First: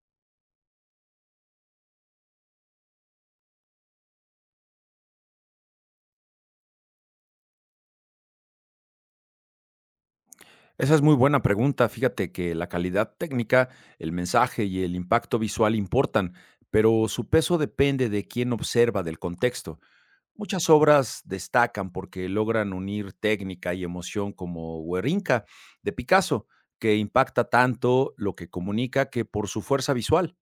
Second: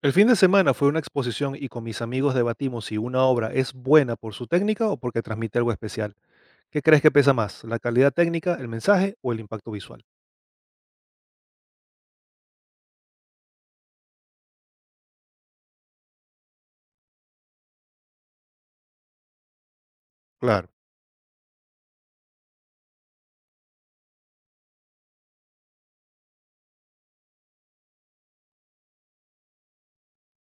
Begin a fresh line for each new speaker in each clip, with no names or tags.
El fin de semana fue una exposición y con mis amigos debatimos si una obra es buena por su técnica o porque transmite algo especial. ¿Qué crees que pesa más, la calidad técnica, el mensaje o el impacto visual?
Esa es muy buena pregunta. Fíjate que la calidad técnica, el mensaje y el impacto visual importan, pero su peso depende de quién observa, del contexto. Muchas
Claro.
obras destacan porque logran unir técnica y emoción como Guerrinca de Picasso, que impacta tanto lo que comunica que por su fuerza visual.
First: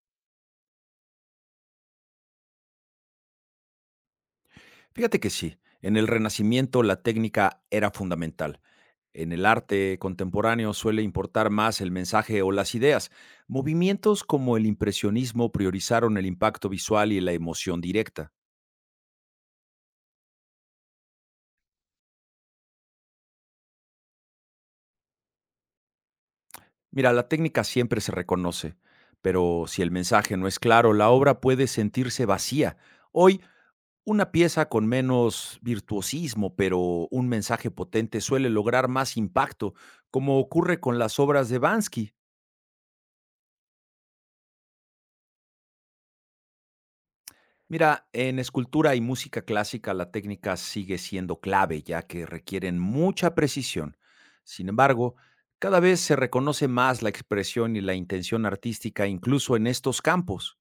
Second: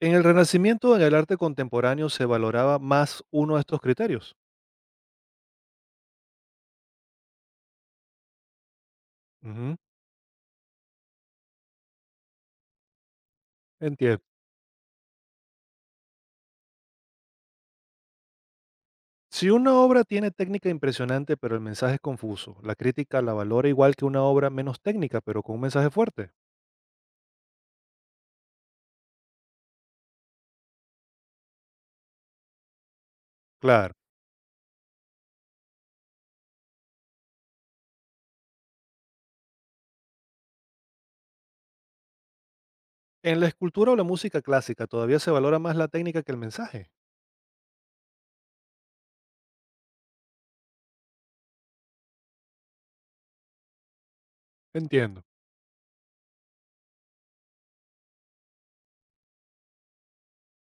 En el Renacimiento, en el arte contemporáneo, se valoraba más uno de estos criterios.
Fíjate que sí, en el Renacimiento la técnica era fundamental. En el
Ujú.
arte contemporáneo suele importar más el mensaje o las ideas. Movimientos
Entiendo.
como el impresionismo priorizaron el impacto visual y la emoción directa.
Si una obra tiene técnica impresionante pero el mensaje es confuso, la crítica la valora igual que una obra menos técnica pero con un mensaje fuerte.
Mira, la técnica siempre se reconoce, pero si el mensaje no es claro, la obra puede sentirse vacía. Hoy,
Claro.
una pieza con menos virtuosismo, pero un mensaje potente suele lograr más impacto, como ocurre con las obras de Bansky.
En la escultura o la música clásica todavía se valora más la técnica que el mensaje.
Mira, en escultura y música clásica la técnica sigue siendo clave, ya que requieren mucha precisión. Sin embargo,
Entiendo.
cada vez se reconoce más la expresión y la intención artística incluso en estos campos.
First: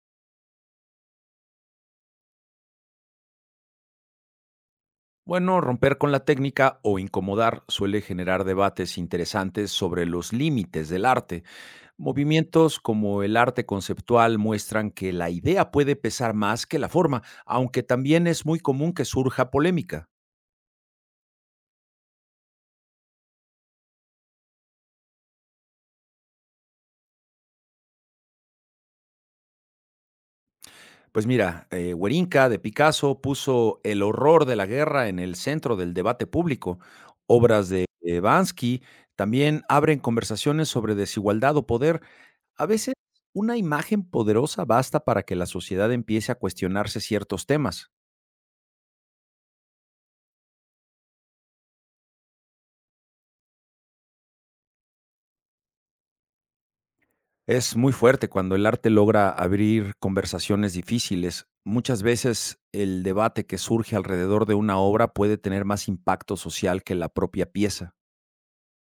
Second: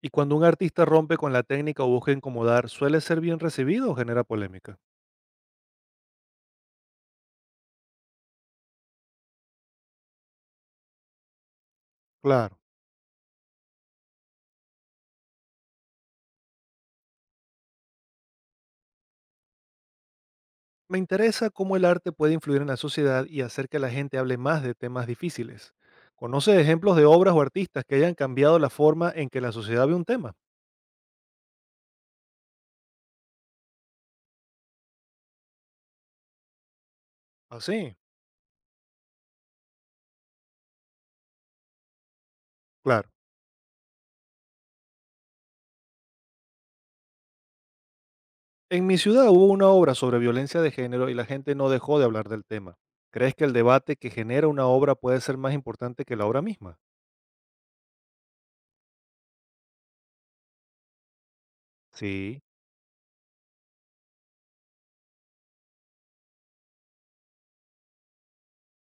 Y cuando un artista rompe con la técnica o busca incomodar, ¿suele ser bien recibido o genera polémica?
Bueno, romper con la técnica o incomodar suele generar debates interesantes sobre los límites del arte.
Claro.
Movimientos como el arte conceptual muestran que la idea puede pesar más que la forma, aunque también es muy común que surja polémica.
Me interesa cómo el arte puede influir en la sociedad y hacer que la gente hable más de temas difíciles. ¿Conoce ejemplos de obras o artistas que hayan cambiado la forma en que la sociedad ve un tema?
Pues mira, Guerinca de Picasso puso el horror de la guerra en el centro del debate público. Obras de
Así.
Bansky también abren conversaciones sobre desigualdad o poder. A veces
Claro.
una imagen poderosa basta para que la sociedad empiece a cuestionarse ciertos temas.
En mi ciudad hubo una obra sobre violencia de género y la gente no dejó de hablar del tema. ¿Crees que el debate que genera una obra puede ser más importante que la obra misma?
Es muy fuerte cuando el arte logra abrir conversaciones difíciles. Muchas
Sí.
veces el debate que surge alrededor de una obra puede tener más impacto social que la propia pieza.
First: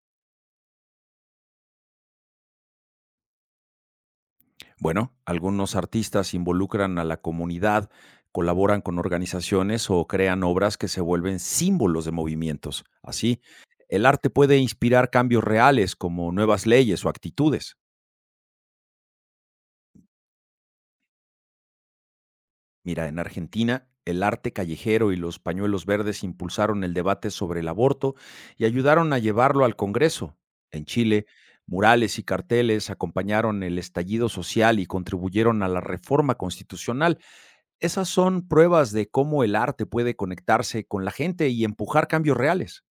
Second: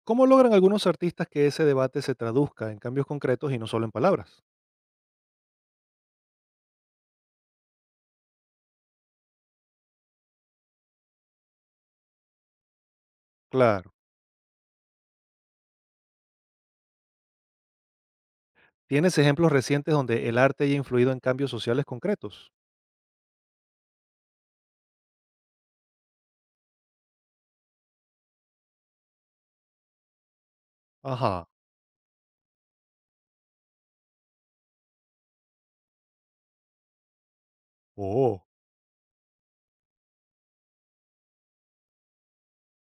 ¿Cómo logran algunos artistas que ese debate se traduzca en cambios concretos y no solo en palabras?
Bueno, algunos artistas involucran a la comunidad, colaboran con organizaciones o crean obras que se vuelven símbolos de movimientos. Así,
Claro.
el arte puede inspirar cambios reales como nuevas leyes o actitudes.
¿Tienes ejemplos recientes donde el arte haya influido en cambios sociales concretos?
Mira, en Argentina, el arte callejero y los pañuelos verdes impulsaron el debate sobre el aborto y ayudaron a llevarlo al Congreso. En Chile,
Ajá.
murales y carteles acompañaron el estallido social y contribuyeron a la reforma constitucional. Esas
Oh.
son pruebas de cómo el arte puede conectarse con la gente y empujar cambios reales.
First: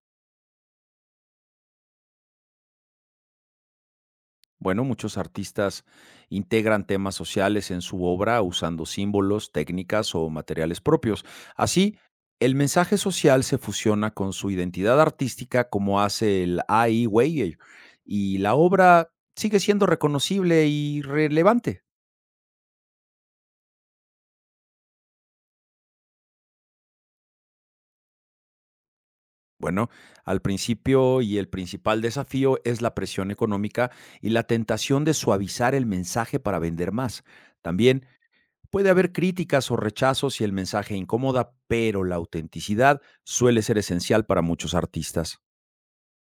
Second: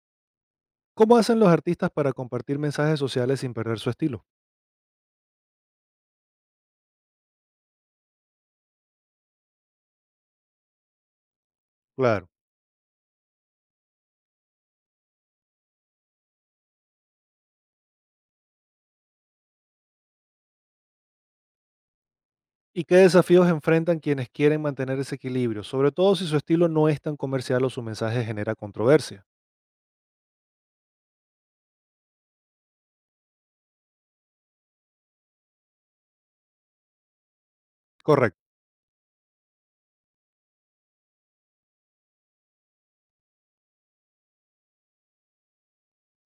¿Cómo hacen los artistas para compartir mensajes sociales sin perder su estilo?
Bueno, muchos artistas integran temas sociales en su obra usando símbolos, técnicas o materiales propios. Así,
Claro.
el mensaje social se fusiona con su identidad artística como hace el Ai Weiwei y la obra sigue siendo reconocible y relevante.
¿Y qué desafíos enfrentan quienes quieren mantener ese equilibrio, sobre todo si su estilo no es tan comercial o su mensaje genera controversia?
Bueno, al principio y el principal desafío es la presión económica y la tentación de suavizar el mensaje para vender más. También
Correcto.
puede haber críticas o rechazos si el mensaje incomoda, pero la autenticidad suele ser esencial para muchos artistas.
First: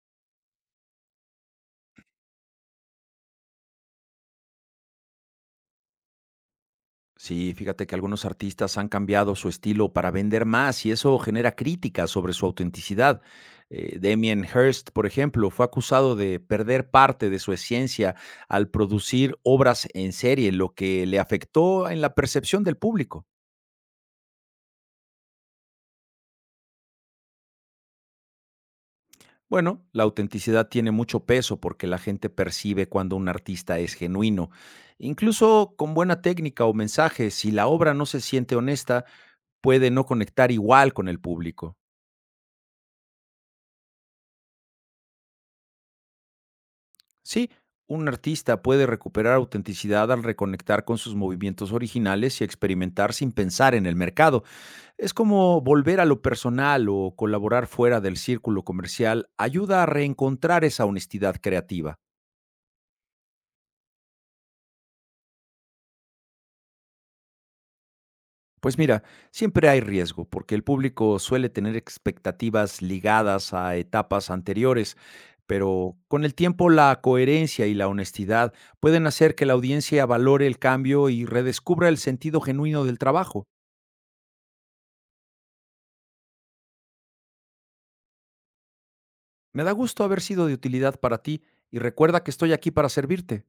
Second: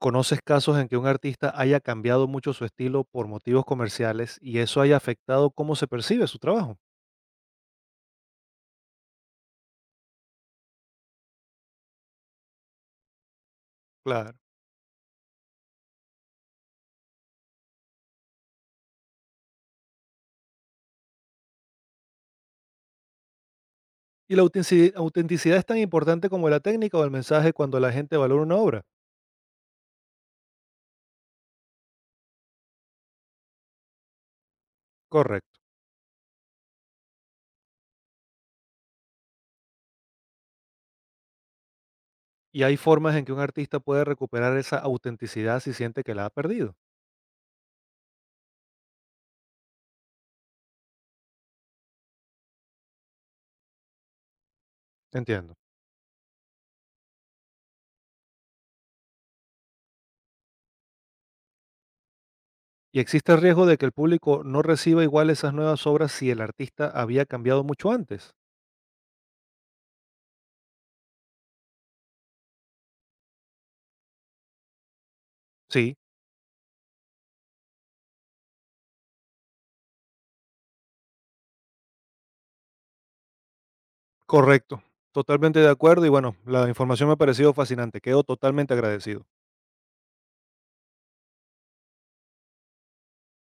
¿Conoces casos en que un artista haya cambiado mucho su estilo por motivos comerciales y eso haya afectado cómo se percibe su trabajo?
Sí, fíjate que algunos artistas han cambiado su estilo para vender más y eso genera críticas sobre su autenticidad.
Claro.
Damien Hirst, por ejemplo, fue acusado de perder parte de su esencia al producir obras en serie, lo que le afectó en la percepción del público.
Y la autenticidad es tan importante como la técnica o el mensaje cuando la gente valora una obra.
Bueno, la autenticidad tiene mucho peso porque la gente percibe cuando un artista es genuino.
Correcto.
Incluso con buena técnica o mensaje, si la obra no se siente honesta, puede no conectar igual con el público.
Y hay formas en que un artista puede recuperar esa autenticidad si siente que la ha perdido.
Sí, un artista puede recuperar autenticidad al reconectar con sus movimientos originales y experimentar sin pensar en el mercado. Es
Entiendo.
como volver a lo personal o colaborar fuera del círculo comercial ayuda a reencontrar esa honestidad creativa.
Y existe el riesgo de que el público no reciba igual esas nuevas obras si el artista había cambiado mucho antes.
Pues mira, siempre hay riesgo porque el público suele tener expectativas ligadas a etapas anteriores, pero
Sí,
con el tiempo la coherencia y la honestidad pueden hacer que la audiencia valore el cambio y redescubra el sentido genuino del trabajo.
correcto. Totalmente de acuerdo. Y bueno, la información me ha parecido fascinante. Quedo totalmente agradecido.
Me da gusto haber sido de utilidad para ti y recuerda que estoy aquí para servirte.